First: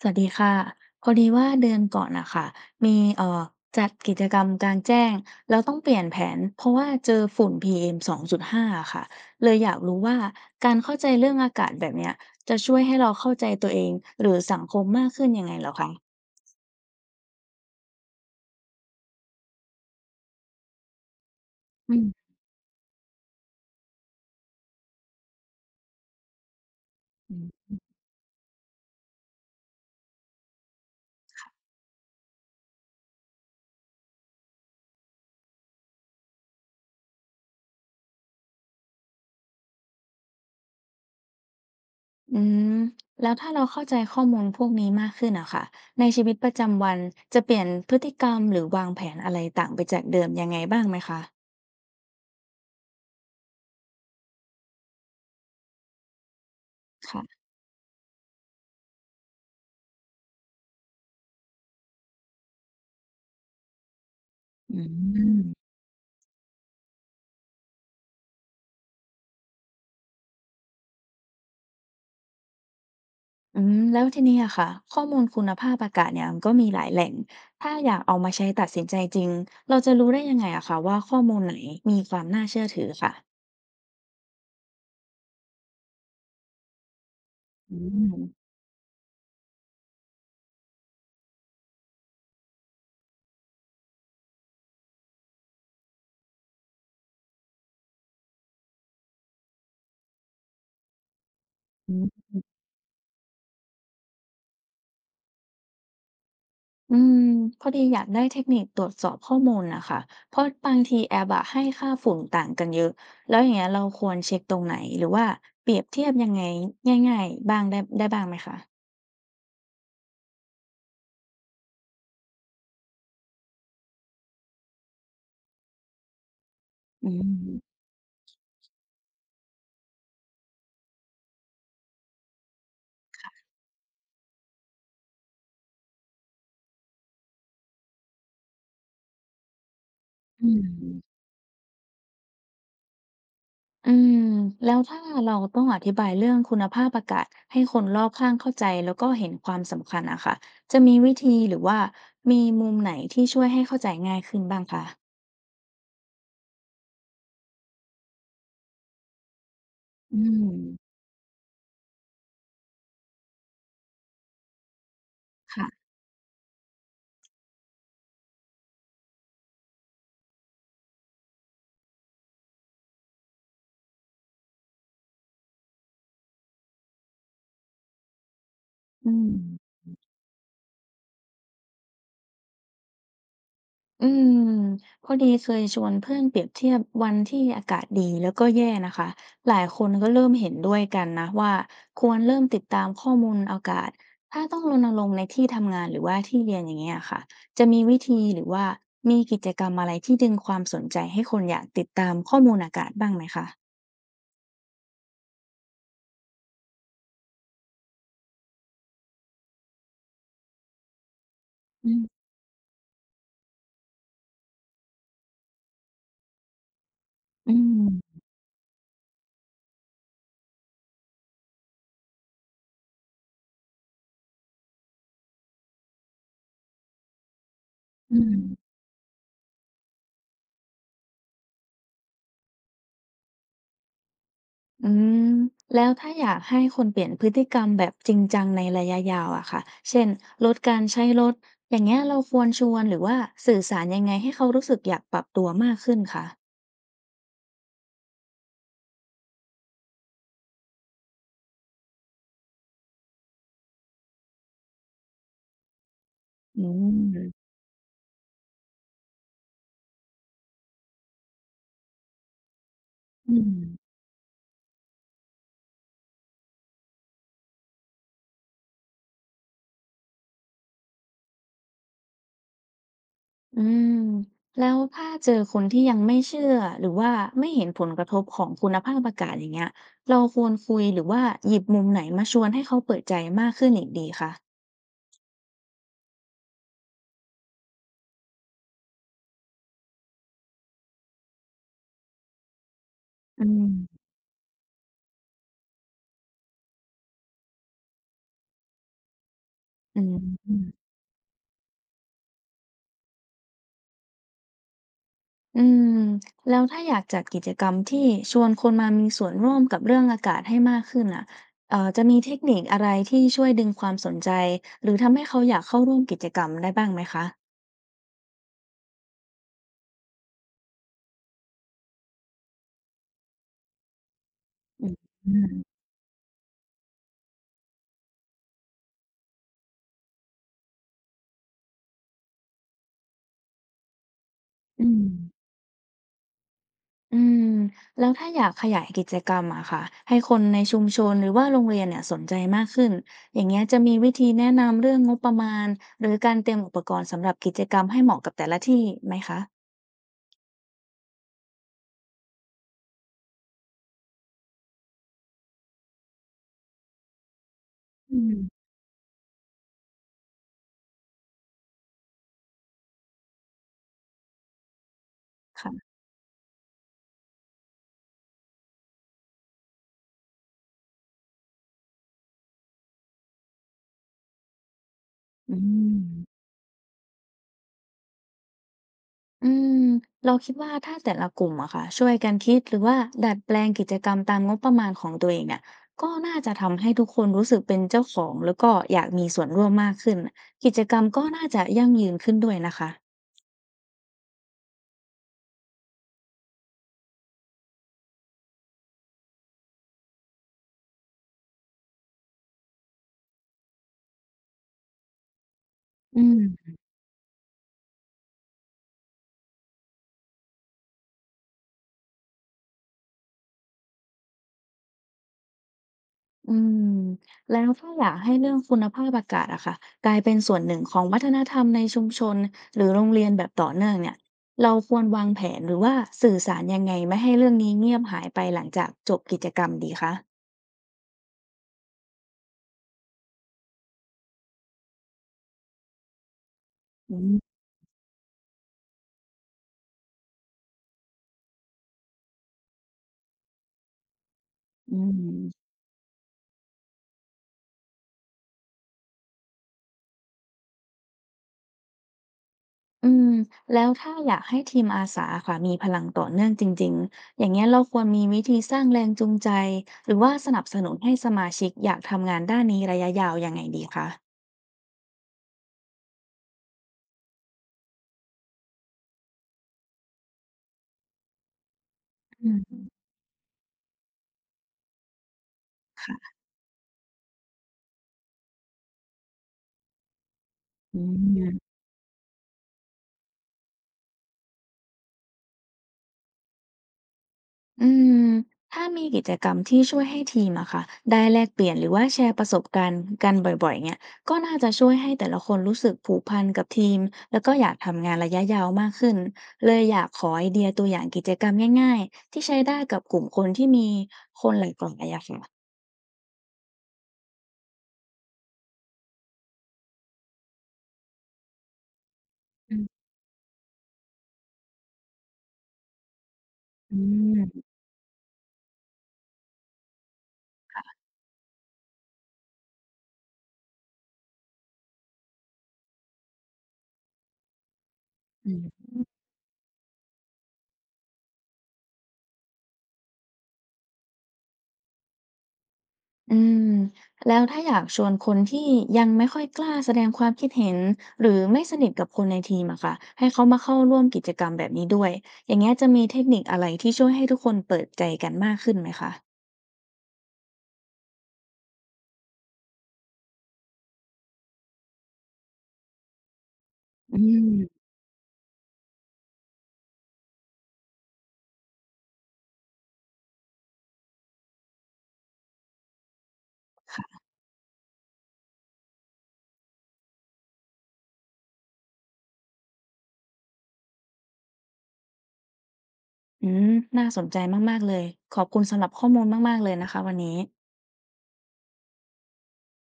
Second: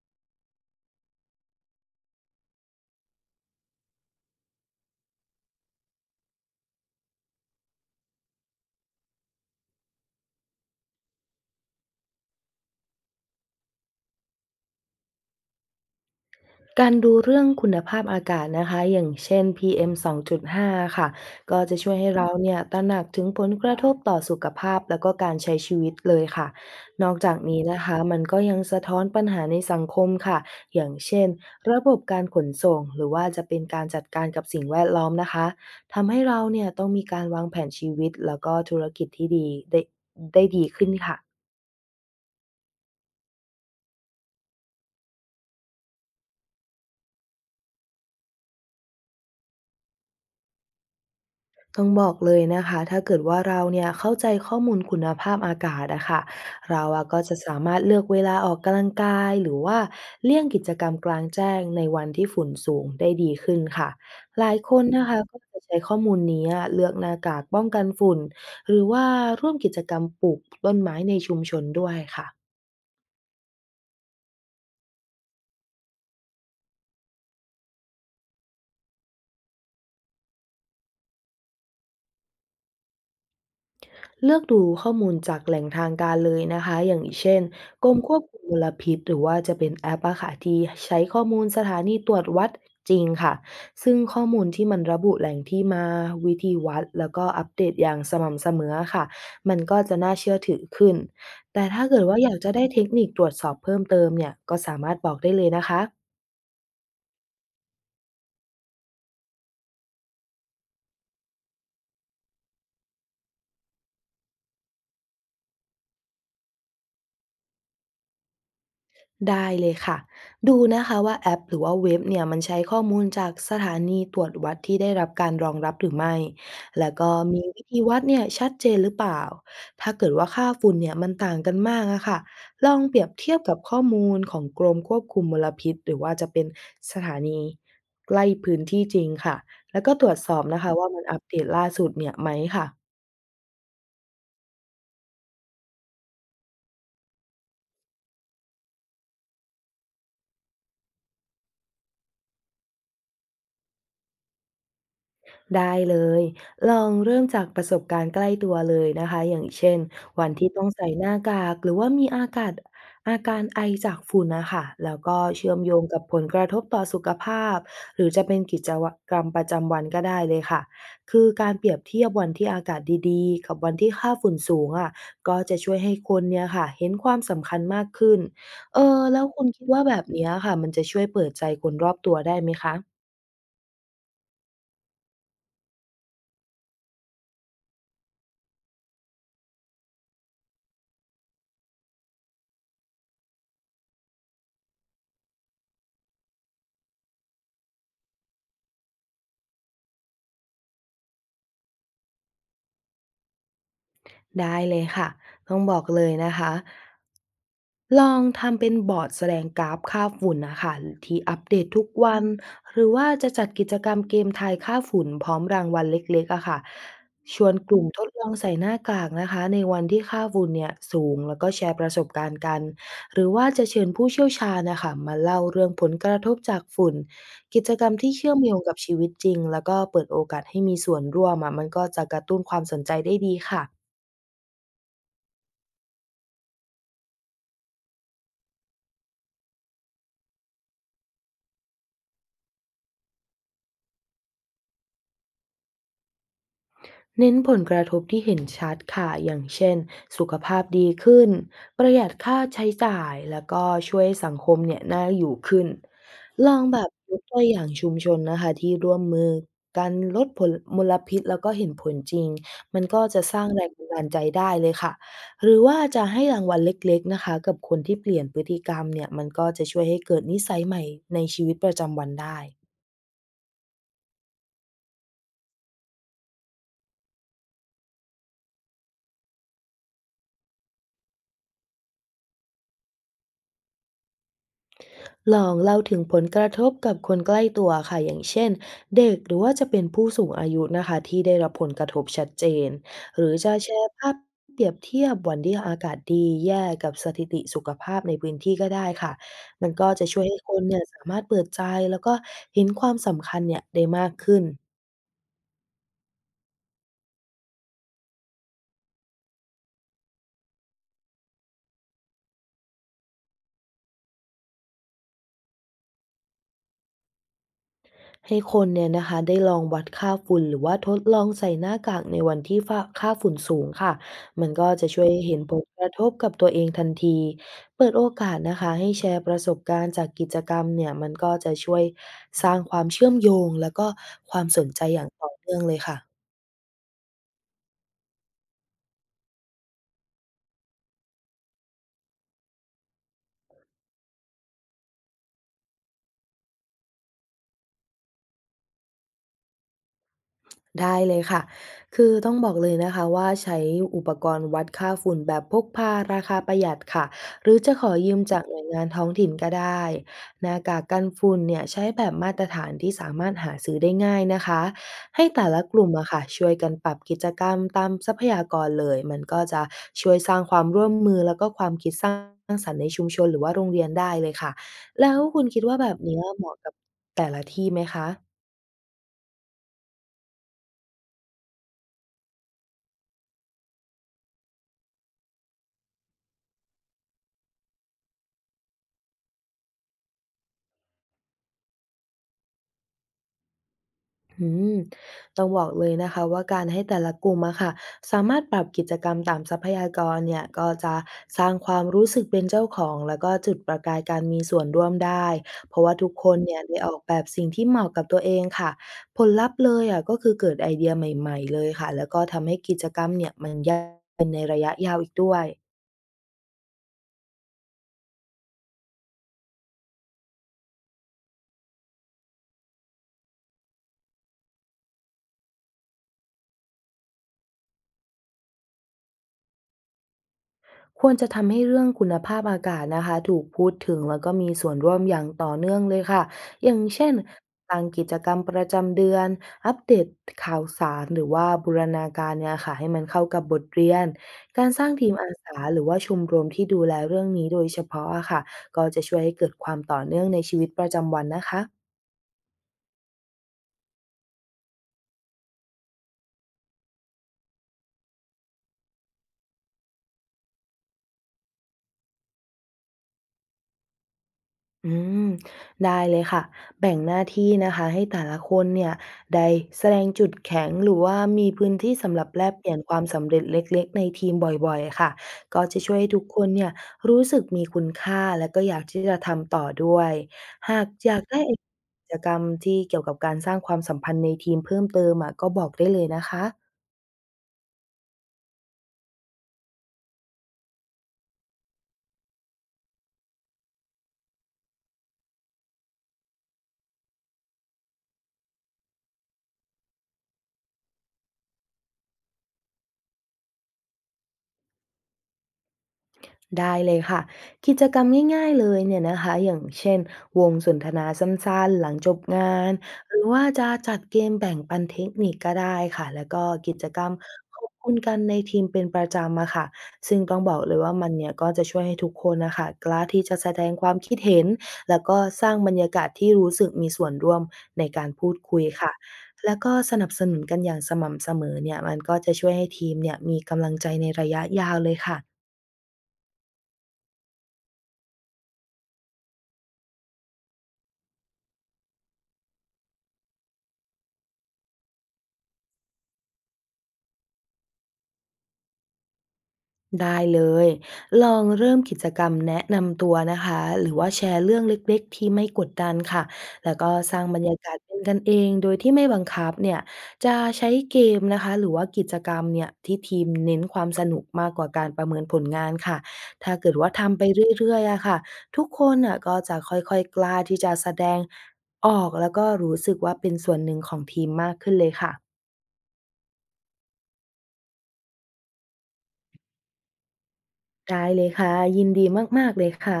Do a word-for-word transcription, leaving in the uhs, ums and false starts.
สวัสดีค่ะพอดีว่าเดือนก่อนน่ะค่ะมีเอ่อจัดกิจกรรมกลางแจ้งแล้วต้องเปลี่ยนแผนเพราะว่าเจอฝุ่น พี เอ็ม สองจุดห้าอมสองจุดห้าค่ะเลยอยากรู้ว่าการเข้าใจเรื่องอากาศแบบเนี้ยจะช่วยให้เราเข้าใจตัวเองหรือสังคมมากขึ้นยังไงเหรอคะการดูเรื่องคุณภาพอากาศนะคะอย่างเช่น พี เอ็ม สองจุดห้าค่ะก็จะช่อืวยให้มเราเนี่ยตระหนักถึงผลกระทบต่อสุขภาพแล้วก็การใช้ชีวิตเลยค่ะนอกจาอืกนี้มนะคะมันก็ยังสะท้อนปัญหาในสังคมค่ะอย่างเช่นระบบการขนส่งหรือว่าจะเป็นการจัดการกับสิ่งแวดล้อมนะคะทำให้เราเนี่ยต้องมีการวางแผนชีวิตแล้วก็ธุรกิจที่ดีได้ได้ดีขึ้นค่ะ อืมแล้วถ้าเราเข้าใจข้อมูลพวกนี้มากขึ้นอะค่ะในชีวิตประจำวันจะเปลี่ยนพฤติกรรมหรือวางแผนอะไรต่างไปจากเดิมยังไงบ้างไหมคะต้องบอกเลยนะคะถ้าเกิดว่าเราเนี่ยเข้าใจข้อมูลคุณภาพอากาศอะค่ะเราอะก็จะค่ะสามารถเลือกเวลาออกกำลังกายหรือว่าเลี่ยงกิจกรรมกลางแจ้งในวันที่ฝุ่นสูงได้ดีขึ้นค่ะหลายคอืนนะคะก็ม จะใช้ข้อมูลนี้อะเลือกหน้ากากป้องกันฝุ่นหรือว่าร่วมกิจกรรมปลูกต้นไม้ในชุมชนด้วยค่ะ อืมแล้วทีนี้อะค่ะข้อมูลคุณภาพอากาศเนี่ยมันก็มีหลายแหล่งถ้าอยากเอามาใช้ตัดสินใจจริงเราจะรู้ได้ยังไงอะค่ะว่าข้อมูลไหนมีความน่าเชื่อถือค่ะเลือกดูข้อมูลจากแหล่งทางการเลยนะคะอย่างเช่นอืกรมมคมวบคุมมลพิษหรือว่าจะเป็นแอปอะค่ะที่ใช้ข้อมูลสถานีตรวจวัดจริงค่ะซึ่งข้อมูลที่มันระบุแหล่งที่มาวิธีวัดแล้วก็อัปเดตอย่างสม่ำเสมอค่ะมันก็จะน่าเชื่อถือขึ้นแต่ถ้าอืเกิดว่ามอยากจะได้เทคนิคตรวจสอบเพิ่มเติมเนี่ยก็สามารถบอกได้เลยนะคะ อืมพอดีอยากได้เทคนิคตรวจสอบข้อมูลนะคะเพราะบางทีแอปอะให้ค่าฝุ่นต่างกันเยอะแล้วอย่างเงี้ยเราควรเช็คตรงไหนหรือว่าเปรียบเทียบยังไงง่ายๆบ้างได้ได้บ้างไหมคะได้เลยค่ะดูนะคะว่าแอปหรือว่าเว็บเนี่ยมันใช้ข้อมูลจากสถานีตรวจวัดที่ได้รับการรองรับหรือไม่แล้วอืก็มีวิมธีวัดเนี่ยชัดเจนหรือเปล่าถ้าเกิดว่าค่าฝุ่นเนี่ยมันต่างกันมากอะค่ะลองเปรียบเทียบกับข้อมูลของกรมควบคุมมลพิษหรือว่าจะเป็นสถานีใกล้พื้นที่จริงค่ะแล้วก็ตรวจสอบอืนะคะว่ามันอัม ปเดตล่าสุดเนี่ยไหมค่ะ อืมแล้วถ้าเราต้องอธิบายเรื่องคุณภาพอากาศให้คนรอบข้างเข้าใจแล้วก็เห็นความสำคัญอะค่ะจะมีวิธีหรือว่ามีมุมไหนที่ช่วยให้เข้าใจง่ายขึ้นบ้างคะได้เลยลองเริ่มจากประสบการณ์ใกล้ตัวเลยนะคะอย่างเช่นอืวันมที่ต้องใส่หน้ากากหรือว่ามีอากาศอาการไอจากฝุ่นนะคะแล้วก็เชื่อมค่ะโยงกับผลกระทบต่อสุขภาพหรือจะเป็นกิจกรรมประจำวันก็ได้เลยค่ะคือการเปรียบเทียบวันที่อากาศดีๆกับวันที่ค่าฝุ่นสูงอ่ะก็จะช่วยให้คนเนี่ยค่ะเห็นความสำคัญมากขึ้นเอออืแล้วม คุณคิดว่าแบบเนี้ยค่ะมันจะช่วยเปิดใจคนรอบตัวได้ไหมคะ อืมพอดีเคยชวนเพื่อนเปรียบเทียบวันที่อากาศดีแล้วก็แย่นะคะหลายคนก็เริ่มเห็นด้วยกันนะว่าควรเริ่มติดตามข้อมูลอากาศถ้าต้องรณรงค์ในที่ทำงานหรือว่าที่เรียนอย่างเงี้ยค่ะจะมีวิธีหรือว่ามีกิจกรรมอะไรที่ดึงความสนใจให้คนอยากติดตามข้อมูลอากาศบ้างไหมคะได้เลยค่ะต้องบอกเลยนะคะลองทำเป็นบอร์ดแสดงกราฟค่าฝุ่นนะคะที่อัปเดตทุกอืวันมหรือว่าจะจัดกิจกรรมเกมทายค่าฝุ่นพร้อมรางวัลเล็กๆอะค่ะชวอืนกลุ่มทดมลองใส่หน้ากากนะคะในวันที่ค่าฝุ่นเนี่ยสูงแล้วก็แชร์ประสบการณ์กันหรือว่าจะเชิญผู้เชี่ยวชาญนะคะมาเล่าเรื่องผลกระทบจากฝุ่นกิจกรรมที่อืเชื่อมโยงม กับชีวิตจริงแล้วก็เปิดโอกาสให้มีส่วนร่วมอะมันก็จะกระตุ้นความสนใจได้ดีค่ะ อืมแล้วถ้าอยากให้คนเปลี่ยนพฤติกรรมแบบจริงจังในระยะยาวอะค่ะเช่นลดการใช้รถอย่างเงี้ยเราควรชวนหรือว่าสื่อสารยังไงให้เขารู้สึกอยากปรับตัวมากขึ้นคะเน้นผลกระทบที่เห็นชัดค่ะอย่างเช่นสุขภาพดีขึ้นประหยัดค่าใช้จ่ายแล้วก็ช่วยสังคมเนี่ยน่าอยู่ขึ้นลออืงแบบยกตัวมอย่างชุมชนนะคะที่ร่วมมือกันลดผลมลพิษแล้วก็เห็นผลจริงมันก็จะอืสร้างมแรงบันดาลใจได้เลยค่ะหรือว่าจะให้รางวัลเล็กๆนะคะกับคนที่เปลี่ยนพฤติกรรมเนี่ยมันก็จะช่วยให้เกิดนิสัยใหม่ในชีวิตประจำวันได้ อืมแล้วถ้าเจอคนที่ยังไม่เชื่อหรือว่าไม่เห็นผลกระทบของคุณภาพอากาศอย่างเงี้ยเราควรคุยหรือว่าหยิบมุมไหนมาชวนให้เขาเปิดใจมากขึ้นอีกดีคะลองเล่าถึงผลกระทบกับคนใกล้ตัวค่ะอย่างเช่นเด็กหรือว่าจะเป็นผู้สูงอายุนะคะที่ได้รับผลกระทบชัดเจนหรืออืจะแชร์มภาพเปรียบเทียบวันที่อากาศดีแย่กับสถิติสุขภาพในพื้นที่ก็ได้ค่ะมันก็อืจะช่วยให้คนเนี่ยม สามารถเปิดใจแล้วก็เห็นความสำคัญเนี่ยได้มากขึ้น อืมแล้วถ้าอยากจัดกิจกรรมที่ชวนคนมามีส่วนร่วมกับเรื่องอากาศให้มากขึ้นอ่ะเอ่อจะมีเทคนิคอะไรที่ช่วยดึงความสนใจหรือทำให้เขาอยากเข้าร่วมกิจกรรมได้บ้างไหมคะให้คนเนี่ยนะคะได้ลองวัดค่าฝุ่นหรือว่าทดลองใส่หน้ากากในวันที่ฝ้าค่าฝุ่นสูงค่ะมันก็อืจะมช่วยให้เห็นผลอกระทบกับตัวเองทันทีเปิดโอกาสนะคะให้แชร์ประสบการณ์จากกิจกรรมเนี่ยมันก็จะช่วยสร้างความเชื่อมโยงแล้วก็ความสนใจือย่างมต่อเนื่องเลยค่ะ อืมแล้วถ้าอยากขยายกิจกรรมอะค่ะให้คนในชุมชนหรือว่าโรงเรียนเนี่ยสนใจมากขึ้นอย่างเงี้ยจะมีวิธีแนะนำเรื่องงบประมาณหรือการเตรียมอุปกรณ์สำหรับกิจกรรมให้เหมาะกับแต่ละที่ไหมคะได้เลยค่ะ คือต้องบอกเลยนะคะว่าใช้อุปกรณ์วัดค่าฝุ่นแบบพกพาราคาประหยัดค่ะหรือจะขอยือืมมจากหน่วยงานท้องถิ่นก็ได้ หน้ากากกันฝุ่นเนี่ยใช้แบบมาตรฐานที่สามารถหาซื้อได้ง่ายนะคะให้แต่ละกค่ะลุ่มอะค่ะช่วยกันปรับกิจกรรมตามทรัพยากรเลยมันก็จะช่วยสร้างความร่วมมือแล้วก็ความคิดสร้างสรรค์ในชุมชนหรือว่าโรงเรียนได้เลยค่ะแล้วคุณอืคิดว่าแบม บเนี้ยเหมาะกับแต่ละที่ไหมคะ อืมเราคิดว่าถ้าแต่ละกลุ่มอะค่ะช่วยกันคิดหรือว่าดัดแปลงกิจกรรมตามงบประมาณของตัวเองเนี่ยก็น่าจะทำให้ทุกคนรู้สึกเป็นเจ้าของแล้วก็อยากมีส่วนร่วมมากขึ้นกิจกรรมก็น่าจะยั่งยืนขึ้นด้วยนะคะอืมต้องบอกเลยนะคะว่าการให้แต่ละกลุ่มอะค่ะสามารถปรับกิจกรรมตามทรัพยากรเนี่ยก็จะสร้างความรู้สึกเป็นเจ้าของแล้วก็จุดประกายการมีส่วนร่วมได้เพราะว่าทุกอืคนเนี่ยมได้ออกแบบสิ่งที่เหมาะกับตัวเองค่ะผลลัพธ์เลยอะก็คือเกิดไอเดียใหม่ๆเลยค่ะแล้วก็ทำให้กิจกรรมเนี่ยมันยั่งยืนในระยะยาวอีกด้วย อืมแล้วถ้าอยากให้เรื่องคุณภาพอากาศอะค่ะกลายเป็นส่วนหนึ่งของวัฒนธรรมในชุมชนหรือโรงเรียนแบบต่อเนื่องเนี่ยเราควรวางแผนหรือว่าสื่อสารยังไงไม่ให้เรื่องนี้เงียบหายไปหลังจากจบกิจกรรมดีคะควรจะทำให้เรื่องคุณภาพอากาศนะคะถูกพูดถึงแล้วก็มีส่วนร่วมอย่างต่อเนื่องเลยค่ะอย่างเช่อืนมตั้งกิจกรรมประจำเดือนอัปเดตข่าวสารหรือว่าบูรณาการเนี่ยค่ะให้มันเข้ากับบทเรียนการสร้างอืทีมอาสาม หรือว่าชมรมที่ดูแลเรื่องนี้โดยเฉพาะอะค่ะก็จะช่วยให้เกิดความต่อเนื่องในชีวิตประจำวันนะคะ อืมแล้วถ้าอยากให้ทีมอาสาค่ะมีพลังต่อเนื่องจริงๆอย่างเงี้ยเราควรมีวิธีสร้างแรงจูงใจหรือว่าสนับสนุนให้สมาชิกอยากทำงานด้านนี้ระยะยาวยังไงดีคะอืมได้เลยค่ะแบ่งหน้าที่นะคะให้แต่ละคนเนี่ยได้แสดงจุดแข็งหรือว่ามีพื้นที่สำหรับแลอืกเปลี่ยนมความสำเร็จเล็กๆในทีมบ่อยๆค่ะก็จะช่วยให้ทุกค่ะคนเนี่ยรู้สึกมีคุณค่าและก็อยากที่จะทำต่อด้วยหากอือยากได้ไอเดีม ยกิจกรรมที่เกี่ยวกับการสร้างความสัมพันธ์ในทีมเพิ่มเติมอะก็บอกได้เลยนะคะ อืม ถ้ามีกิจกรรมที่ช่วยให้ทีมอะค่ะได้แลกเปลี่ยนหรือว่าแชร์ประสบการณ์กันบ่อยๆเนี่ยก็น่าจะช่วยให้แต่ละคนรู้สึกผูกพันกับทีม แล้วก็อยากทำงานระยะยาวมากขึ้น เลยอยากขอไอเดียตัวอย่างกิจกรรมง่ายๆ ที่ใช้ได้กับกลุ่มคนที่มีคนหลากหลายอะค่ะได้เลยค่ะกิจกรรมง่ายๆเลยเนี่ยนะคะอย่างเช่นวงสนทนาสั้นๆหลังจบงานอืมหรือว่าจะจัดเกมแบ่งปันเทคนิคก็ได้ค่ะแล้วก็กิจกรรมขอบคุณกันในทีมเป็นประจำอะค่ะซึ่งต้องบอกเลยว่ามันเนี่ยก็จะช่วยให้ทุกคนนะคะกล้าที่จะแสดงความคิดเห็นแล้วก็สร้างบรรยากาศที่รู้สึกมีส่วนร่วมในการพูดอืคุยม ค่ะแล้วก็สนับสนุนกันอย่างสม่ำเสมอเนี่ยมันก็จะช่วยให้ทีมเนี่ยมีกำลังใจในระยะยาวเลยค่ะ อืมแล้วถ้าอยากชวนคนที่ยังไม่ค่อยกล้าแสดงความคิดเห็นหรือไม่สนิทกับคนในทีมอะค่ะให้เขามาเข้าร่วมกิจกรรมแบบนี้ด้วยอย่างเงี้ยจะมีเทคนิคอะไรที่ช่วยให้ทุกคนเปิดใจกันมากขึ้นไหมคะได้เลยลองเริ่มกิจกรรมแนะนำตัวนะคะหรือว่าแชร์เรื่องเล็กๆที่ไม่กดดันค่ะแล้วก็สอืร้างบรรยากาศมเป็นกันเองโดยที่ไม่บังคับเนี่ยจะใช้เกมนะคะหรือว่ากิจกรรมเนี่ยที่ทีมเน้นความสนุกมากกว่าการประเมินผลงานค่ะถ้าเกิดว่าค่ะทำไปเรื่อยๆอะค่ะทุกคนน่ะก็จะค่อยๆกล้าที่จะแสดงออกแล้วก็รู้สึกว่าเป็นส่วนหนึ่งของทีมมากขึ้นเลยค่ะอืมน่าสนใจมากๆเลยขอบคุณสำหรับข้อมูลมากๆเลยนะคะวันนี้ได้เลยค่ะยินดีมากๆเลยค่ะ